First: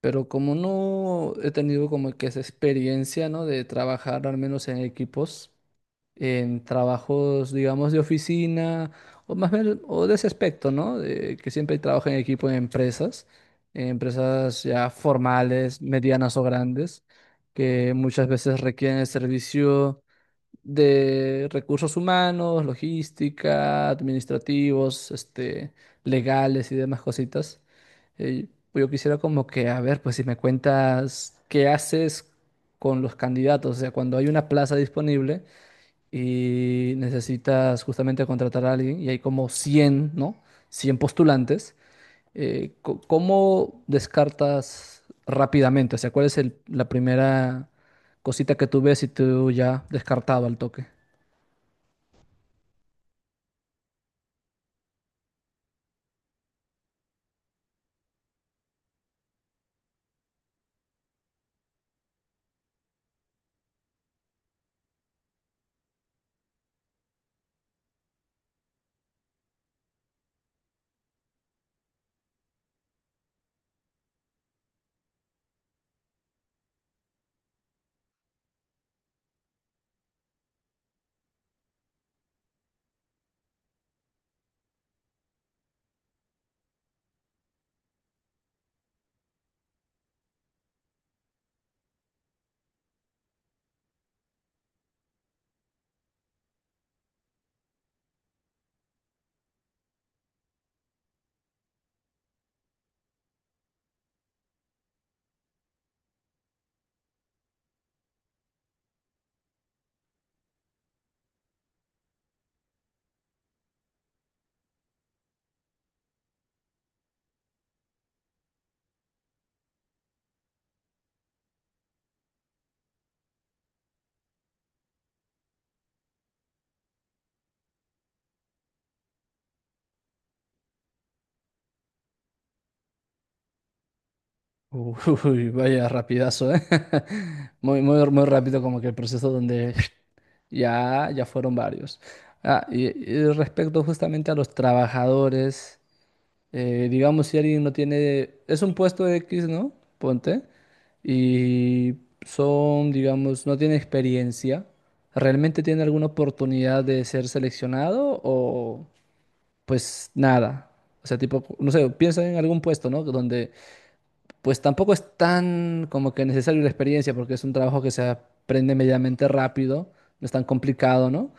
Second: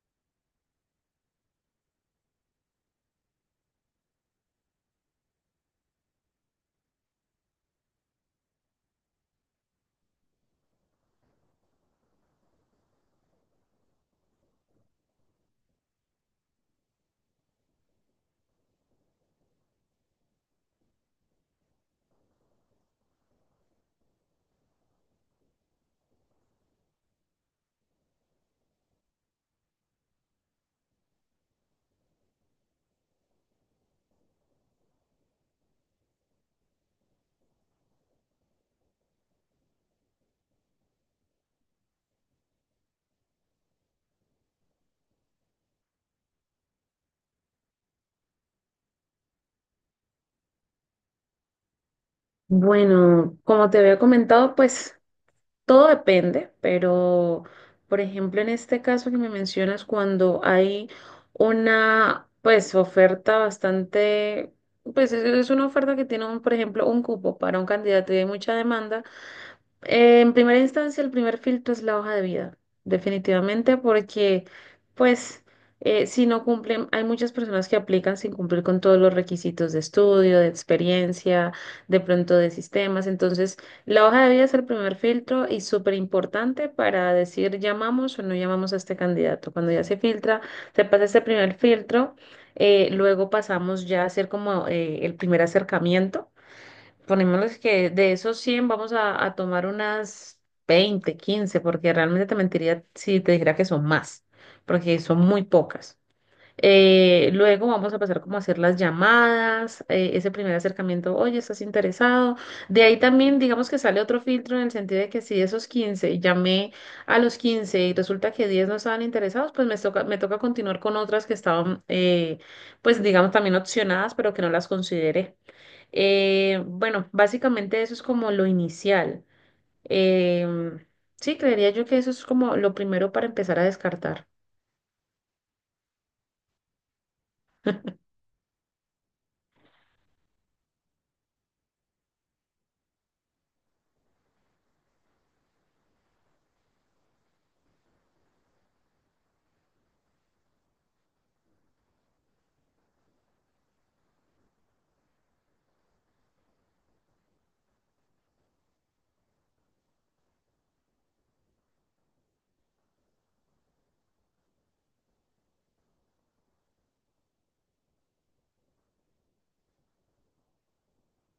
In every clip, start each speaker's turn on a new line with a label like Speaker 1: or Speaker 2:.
Speaker 1: Pero como no he tenido como que esa experiencia, ¿no? De trabajar al menos en equipos, en trabajos, digamos, de oficina, o más bien, o de ese aspecto, ¿no? De que siempre trabajo en equipo en empresas ya formales, medianas o grandes, que muchas veces requieren el servicio de recursos humanos, logística, administrativos, legales y demás cositas. Eh, yo quisiera como que, a ver, pues si me cuentas qué haces con los candidatos, o sea, cuando hay una plaza disponible y necesitas justamente contratar a alguien y hay como 100, ¿no? Cien postulantes, ¿ cómo descartas rápidamente? O sea, ¿cuál es la primera cosita que tú ves y tú ya descartado al toque?
Speaker 2: Bueno, como te había comentado, pues todo depende, pero por ejemplo, en este caso que me mencionas, cuando hay una pues oferta bastante, pues es una oferta que tiene un, por ejemplo, un cupo para un candidato y hay mucha demanda, en primera instancia, el primer filtro es la hoja de vida, definitivamente, porque pues si no cumplen, hay muchas personas que aplican sin cumplir con todos los requisitos de estudio, de experiencia, de pronto de sistemas. Entonces, la hoja de vida es el primer filtro y súper importante para decir llamamos o no llamamos a este candidato. Cuando ya se filtra, se pasa este primer filtro, luego pasamos ya a hacer como el primer acercamiento. Ponémosles que de esos 100 vamos a tomar unas 20 15 porque realmente te mentiría si te dijera que son más, porque son muy pocas. Luego vamos a pasar como a hacer las llamadas, ese primer acercamiento, oye, ¿estás interesado? De ahí también digamos que sale otro filtro en el sentido de que si de esos 15 llamé a los 15 y resulta que 10 no estaban interesados, pues me toca continuar con otras que estaban, pues digamos también opcionadas, pero que no las consideré. Bueno, básicamente eso es como lo inicial. Em, sí, creería yo que eso es como lo primero para empezar a descartar.
Speaker 1: Uy, vaya rapidazo, ¿eh? Muy, muy, muy rápido como que el proceso donde ya, ya fueron varios. Ah, y, y respecto justamente a los trabajadores, digamos si alguien no tiene, es un puesto X, ¿no? Ponte, y son, digamos, no tiene experiencia, ¿realmente tiene alguna oportunidad de ser seleccionado o pues nada? O sea, tipo, no sé, piensa en algún puesto, ¿no? Donde pues tampoco es tan como que necesario la experiencia porque es un trabajo que se aprende medianamente rápido, no es tan complicado, ¿no?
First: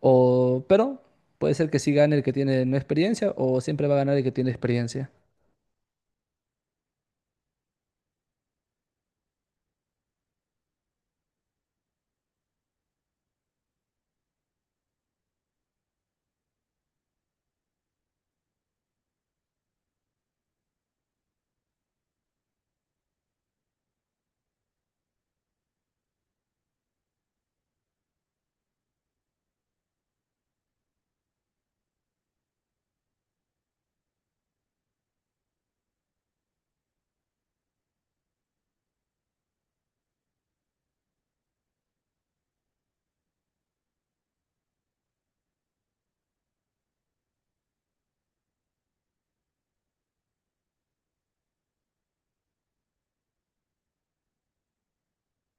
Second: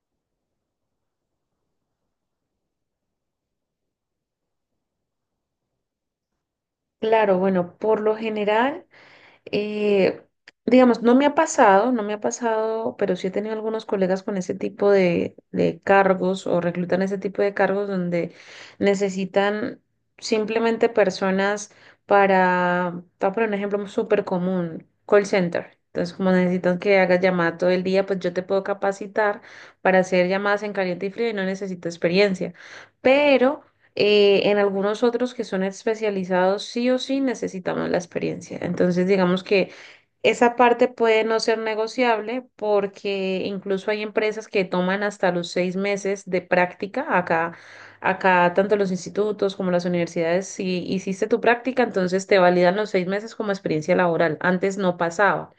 Speaker 1: O, pero puede ser que sí gane el que tiene no experiencia o siempre va a ganar el que tiene experiencia.
Speaker 2: Claro, bueno, por lo general. Eh, digamos, no me ha pasado, no me ha pasado, pero sí he tenido algunos colegas con ese tipo de cargos o reclutan ese tipo de cargos donde necesitan simplemente personas para, te voy a poner un ejemplo súper común, call center. Entonces, como necesitan que hagas llamadas todo el día, pues yo te puedo capacitar para hacer llamadas en caliente y frío y no necesito experiencia. Pero en algunos otros que son especializados, sí o sí necesitamos la experiencia. Entonces, digamos que esa parte puede no ser negociable porque incluso hay empresas que toman hasta los 6 meses de práctica. Acá, acá tanto los institutos como las universidades, si hiciste tu práctica, entonces te validan los 6 meses como experiencia laboral. Antes no pasaba,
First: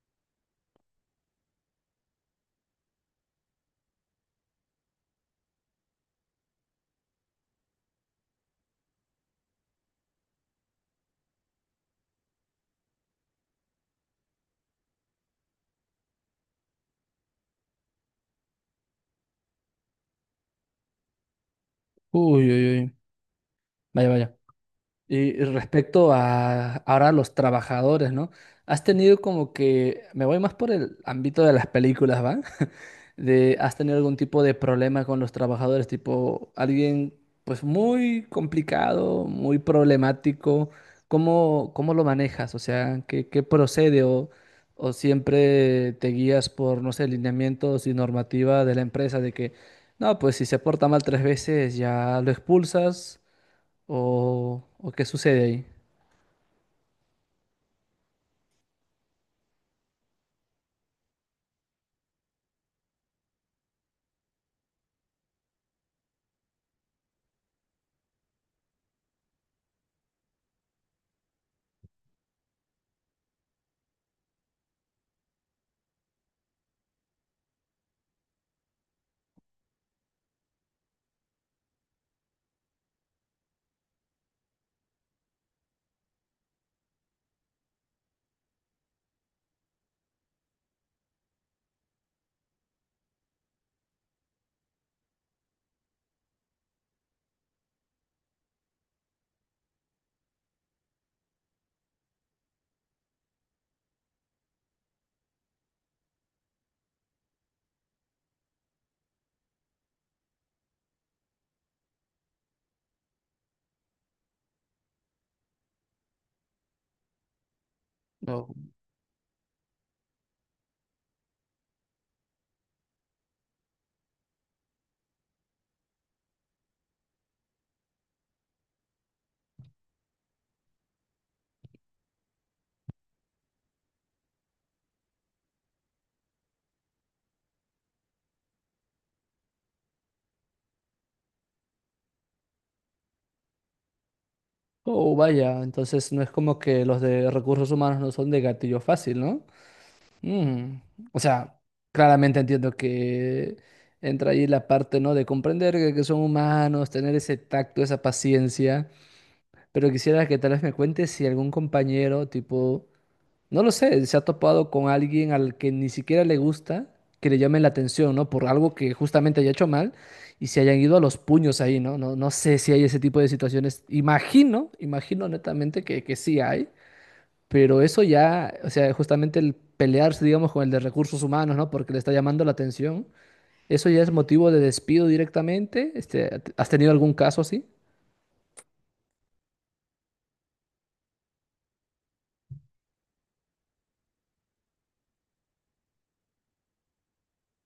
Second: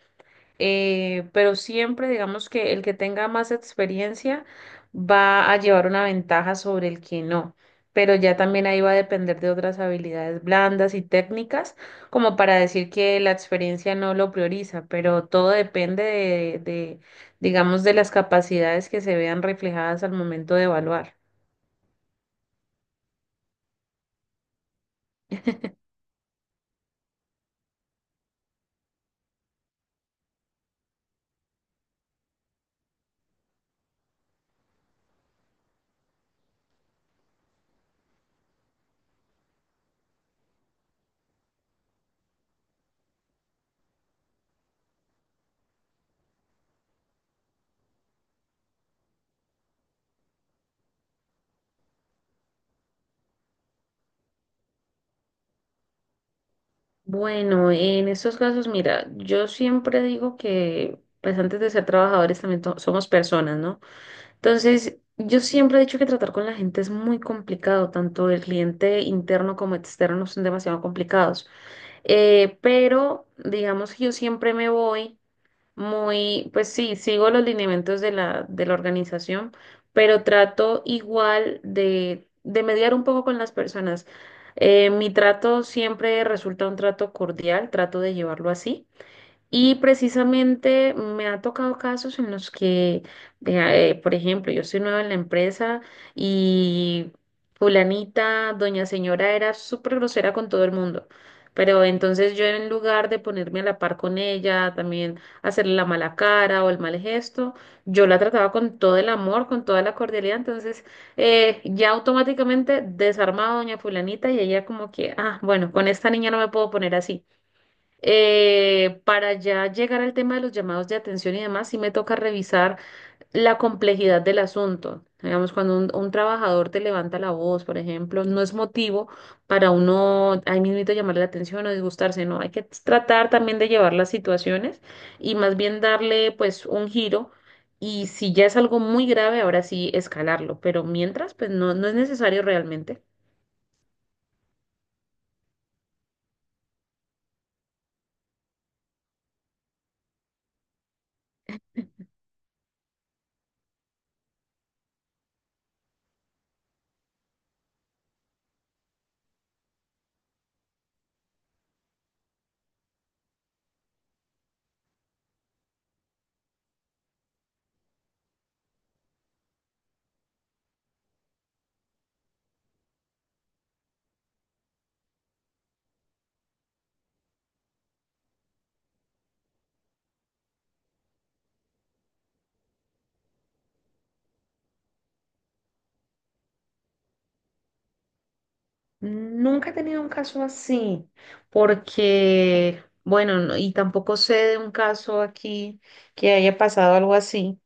Speaker 2: pero siempre digamos que el que tenga más experiencia va a llevar una ventaja sobre el que no. Pero ya también ahí va a depender de otras habilidades blandas y técnicas, como para decir que la experiencia no lo prioriza, pero todo depende de, digamos, de las capacidades que se vean reflejadas al momento de evaluar.
Speaker 1: Uy, uy, uy. Vaya, vaya. Y respecto a ahora los trabajadores, ¿no? Has tenido como que, me voy más por el ámbito de las películas, ¿va? De, ¿has tenido algún tipo de problema con los trabajadores? Tipo, alguien pues muy complicado, muy problemático. ¿Cómo, cómo lo manejas? O sea, ¿qué, qué procede? O, ¿o siempre te guías por, no sé, lineamientos y normativa de la empresa de que, no, pues si se porta mal tres veces ya lo expulsas? O qué sucede ahí?
Speaker 2: Bueno, en estos casos, mira, yo siempre digo que, pues antes de ser trabajadores también somos personas, ¿no? Entonces, yo siempre he dicho que tratar con la gente es muy complicado, tanto el cliente interno como externo son demasiado complicados. Pero, digamos que yo siempre me voy muy, pues sí, sigo los lineamientos de la organización, pero trato igual de mediar un poco con las personas. Mi trato siempre resulta un trato cordial, trato de llevarlo así. Y precisamente me ha tocado casos en los que, vea, por ejemplo, yo soy nueva en la empresa y fulanita, doña señora, era súper grosera con todo el mundo. Pero entonces yo en lugar de ponerme a la par con ella, también hacerle la mala cara o el mal gesto, yo la trataba con todo el amor, con toda la cordialidad. Entonces ya automáticamente desarmaba a doña fulanita y ella como que, ah, bueno, con esta niña no me puedo poner así.
Speaker 1: No,
Speaker 2: Para ya llegar al tema de los llamados de atención y demás, sí me toca revisar la complejidad del asunto. Digamos, cuando un trabajador te levanta la voz, por ejemplo, no es motivo para uno ahí mismito llamarle la atención o disgustarse, no, hay que tratar también de llevar las situaciones y más bien darle pues un giro y si ya es algo muy grave, ahora sí escalarlo, pero mientras pues no, no es necesario realmente.
Speaker 1: oh, vaya, entonces no es como que los de recursos humanos no son de gatillo fácil, ¿no? Mm. O sea, claramente entiendo que entra ahí la parte, ¿no? De comprender que son humanos, tener ese tacto, esa paciencia, pero quisiera que tal vez me cuentes si algún compañero, tipo... No lo sé, se ha topado con alguien al que ni siquiera le gusta que le llamen la atención, ¿no? Por algo que justamente haya hecho mal y se hayan ido a los puños ahí, ¿no? No, no sé si hay ese tipo de situaciones. Imagino, imagino netamente que sí hay, pero eso ya, o sea, justamente el pelearse, digamos, con el de recursos humanos, ¿no? Porque le está llamando la atención, eso ya es motivo de despido directamente. ¿ has tenido algún caso así?
Speaker 2: Nunca he tenido un caso así, porque, bueno, y tampoco sé de un caso aquí que haya pasado algo así.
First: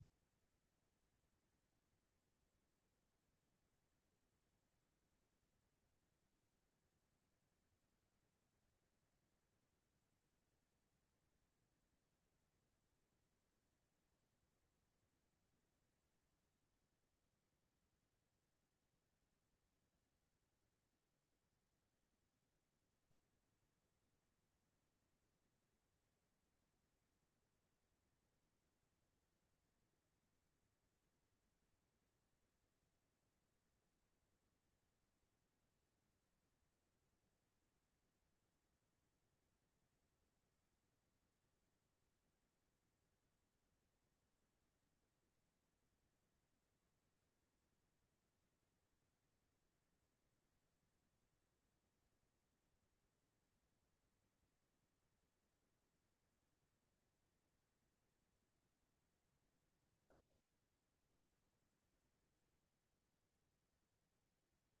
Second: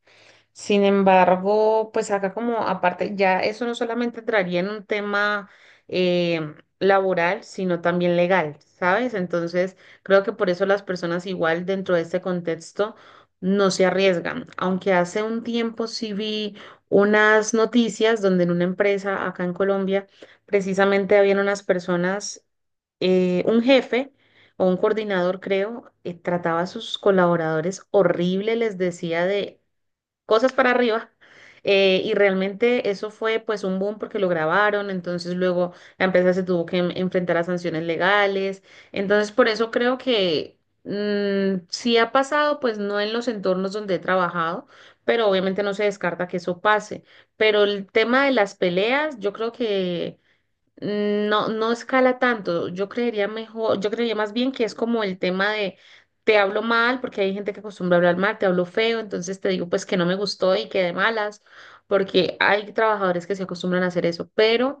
Speaker 2: Sin embargo, pues acá como aparte, ya eso no solamente entraría en un tema laboral, sino también legal, ¿sabes? Entonces, creo que por eso las personas igual dentro de este contexto no se arriesgan. Aunque hace un tiempo sí vi unas noticias donde en una empresa acá en Colombia, precisamente habían unas personas, un jefe o un coordinador, creo, trataba a sus colaboradores horrible, les decía de cosas para arriba. Y realmente eso fue pues un boom porque lo grabaron, entonces luego la empresa se tuvo que enfrentar a sanciones legales. Entonces por eso creo que sí ha pasado, pues no en los entornos donde he trabajado, pero obviamente no se descarta que eso pase. Pero el tema de las peleas, yo creo que... No, no escala tanto. Yo creería mejor, yo creería más bien que es como el tema de te hablo mal, porque hay gente que acostumbra hablar mal, te hablo feo, entonces te digo pues que no me gustó y que de malas, porque hay trabajadores que se acostumbran a hacer eso, pero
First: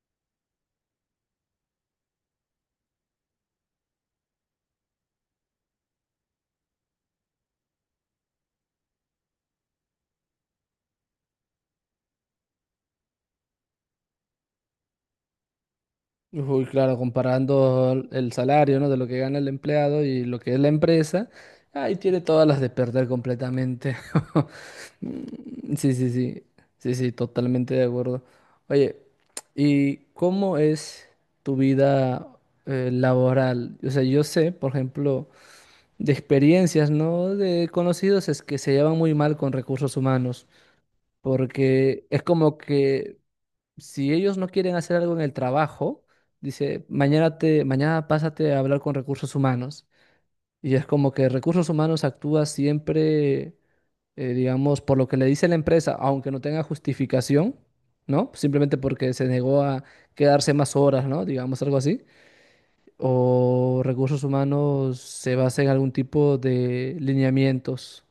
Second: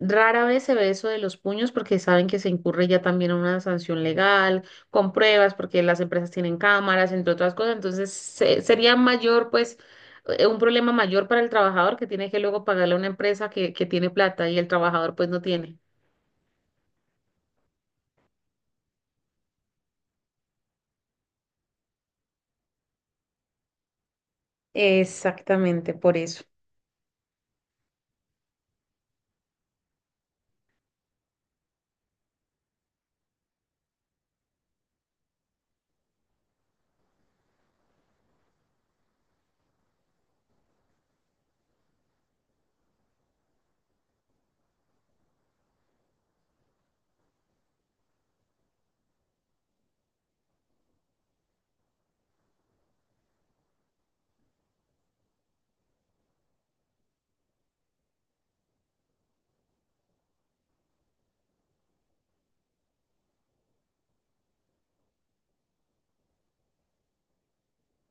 Speaker 2: rara vez se ve eso de los puños porque saben que se incurre ya también a una sanción legal, con pruebas, porque las empresas tienen cámaras, entre otras cosas. Entonces, sería mayor, pues, un problema mayor para el trabajador que tiene que luego pagarle a una empresa que tiene plata y el trabajador, pues, no tiene.
Speaker 1: Uy, claro, comparando el salario, ¿no? de lo que gana el empleado y lo que es la empresa, ahí tiene todas las de perder completamente. Mm.
Speaker 2: Exactamente,
Speaker 1: Sí, sí,
Speaker 2: por
Speaker 1: sí,
Speaker 2: eso.
Speaker 1: sí, sí, totalmente de acuerdo. Oye, ¿y cómo es tu vida laboral? O sea, yo sé, por ejemplo, de experiencias, ¿no? De conocidos es que se llevan muy mal con recursos humanos, porque es como que si ellos no quieren hacer algo en el trabajo, dice, mañana te, mañana pásate a hablar con recursos humanos. Y es como que recursos humanos actúa siempre, digamos, por lo que le dice la empresa, aunque no tenga justificación, ¿no? Simplemente porque se negó a quedarse más horas, ¿no? Digamos algo así. O recursos humanos se basa en algún tipo de lineamientos.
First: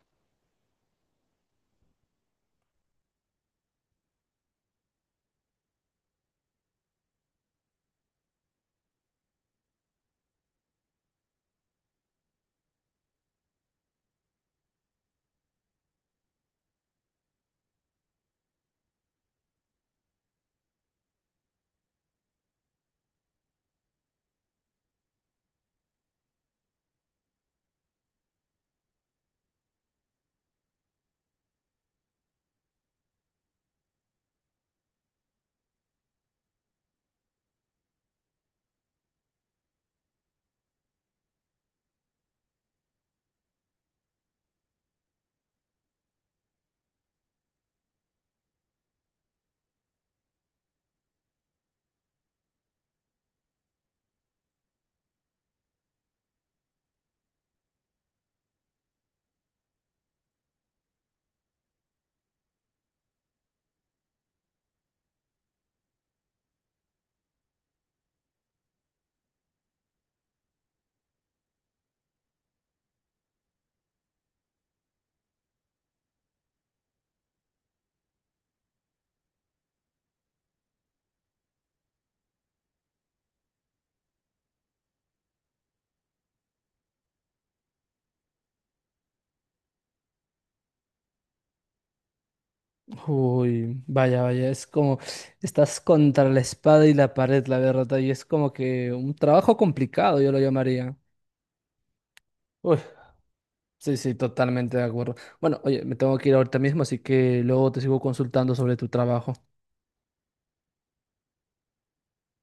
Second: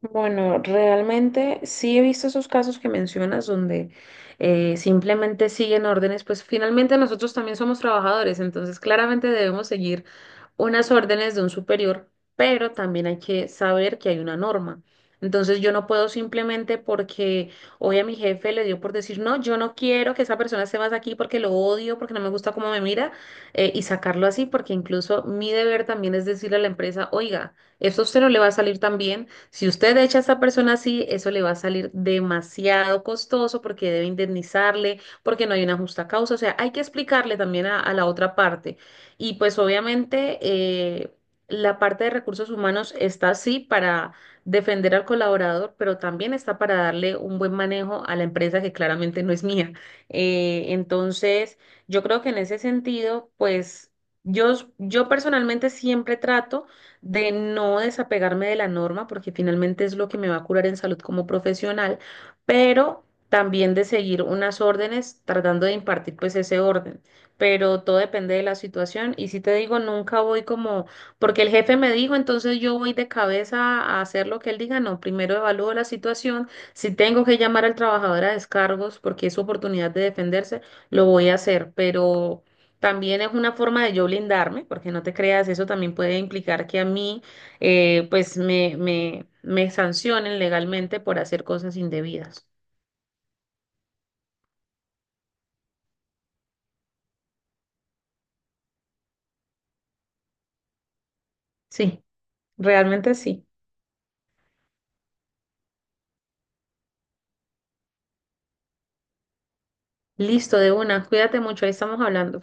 Speaker 2: Bueno, realmente sí he visto esos casos que mencionas donde simplemente siguen órdenes, pues finalmente nosotros también somos trabajadores, entonces claramente debemos seguir unas órdenes de un superior, pero también hay que saber que hay una norma. Entonces yo no puedo simplemente porque hoy a mi jefe le dio por decir, no, yo no quiero que esa persona esté más aquí porque lo odio, porque no me gusta cómo me mira, y sacarlo así, porque incluso mi deber también es decirle a la empresa, oiga, esto a usted no le va a salir tan bien si usted echa a esa persona así, eso le va a salir demasiado costoso porque debe indemnizarle, porque no hay una justa causa. O sea, hay que explicarle también a la otra parte. Y pues obviamente la parte de recursos humanos está así para defender al colaborador, pero también está para darle un buen manejo a la empresa que claramente no es mía. Entonces, yo creo que en ese sentido, pues yo personalmente siempre trato de no desapegarme de la norma, porque finalmente es lo que me va a curar en salud como profesional, pero también de seguir unas órdenes, tratando de impartir pues ese orden. Pero todo depende de la situación. Y si te digo, nunca voy como, porque el jefe me dijo, entonces yo voy de cabeza a hacer lo que él diga. No, primero evalúo la situación. Si tengo que llamar al trabajador a descargos porque es su oportunidad de defenderse, lo voy a hacer. Pero también es una forma de yo blindarme, porque no te creas, eso también puede implicar que a mí, pues, me sancionen legalmente por hacer cosas indebidas.
Speaker 1: Uy, vaya, vaya, es como estás contra la espada y la pared, la verdad, y es como que un trabajo complicado, yo lo llamaría.
Speaker 2: Sí,
Speaker 1: Uy,
Speaker 2: realmente sí.
Speaker 1: sí, sí, totalmente de acuerdo. Bueno, oye, me tengo que ir ahorita mismo, así que luego te sigo consultando sobre tu trabajo.
Speaker 2: Listo, de una. Cuídate mucho, ahí estamos hablando.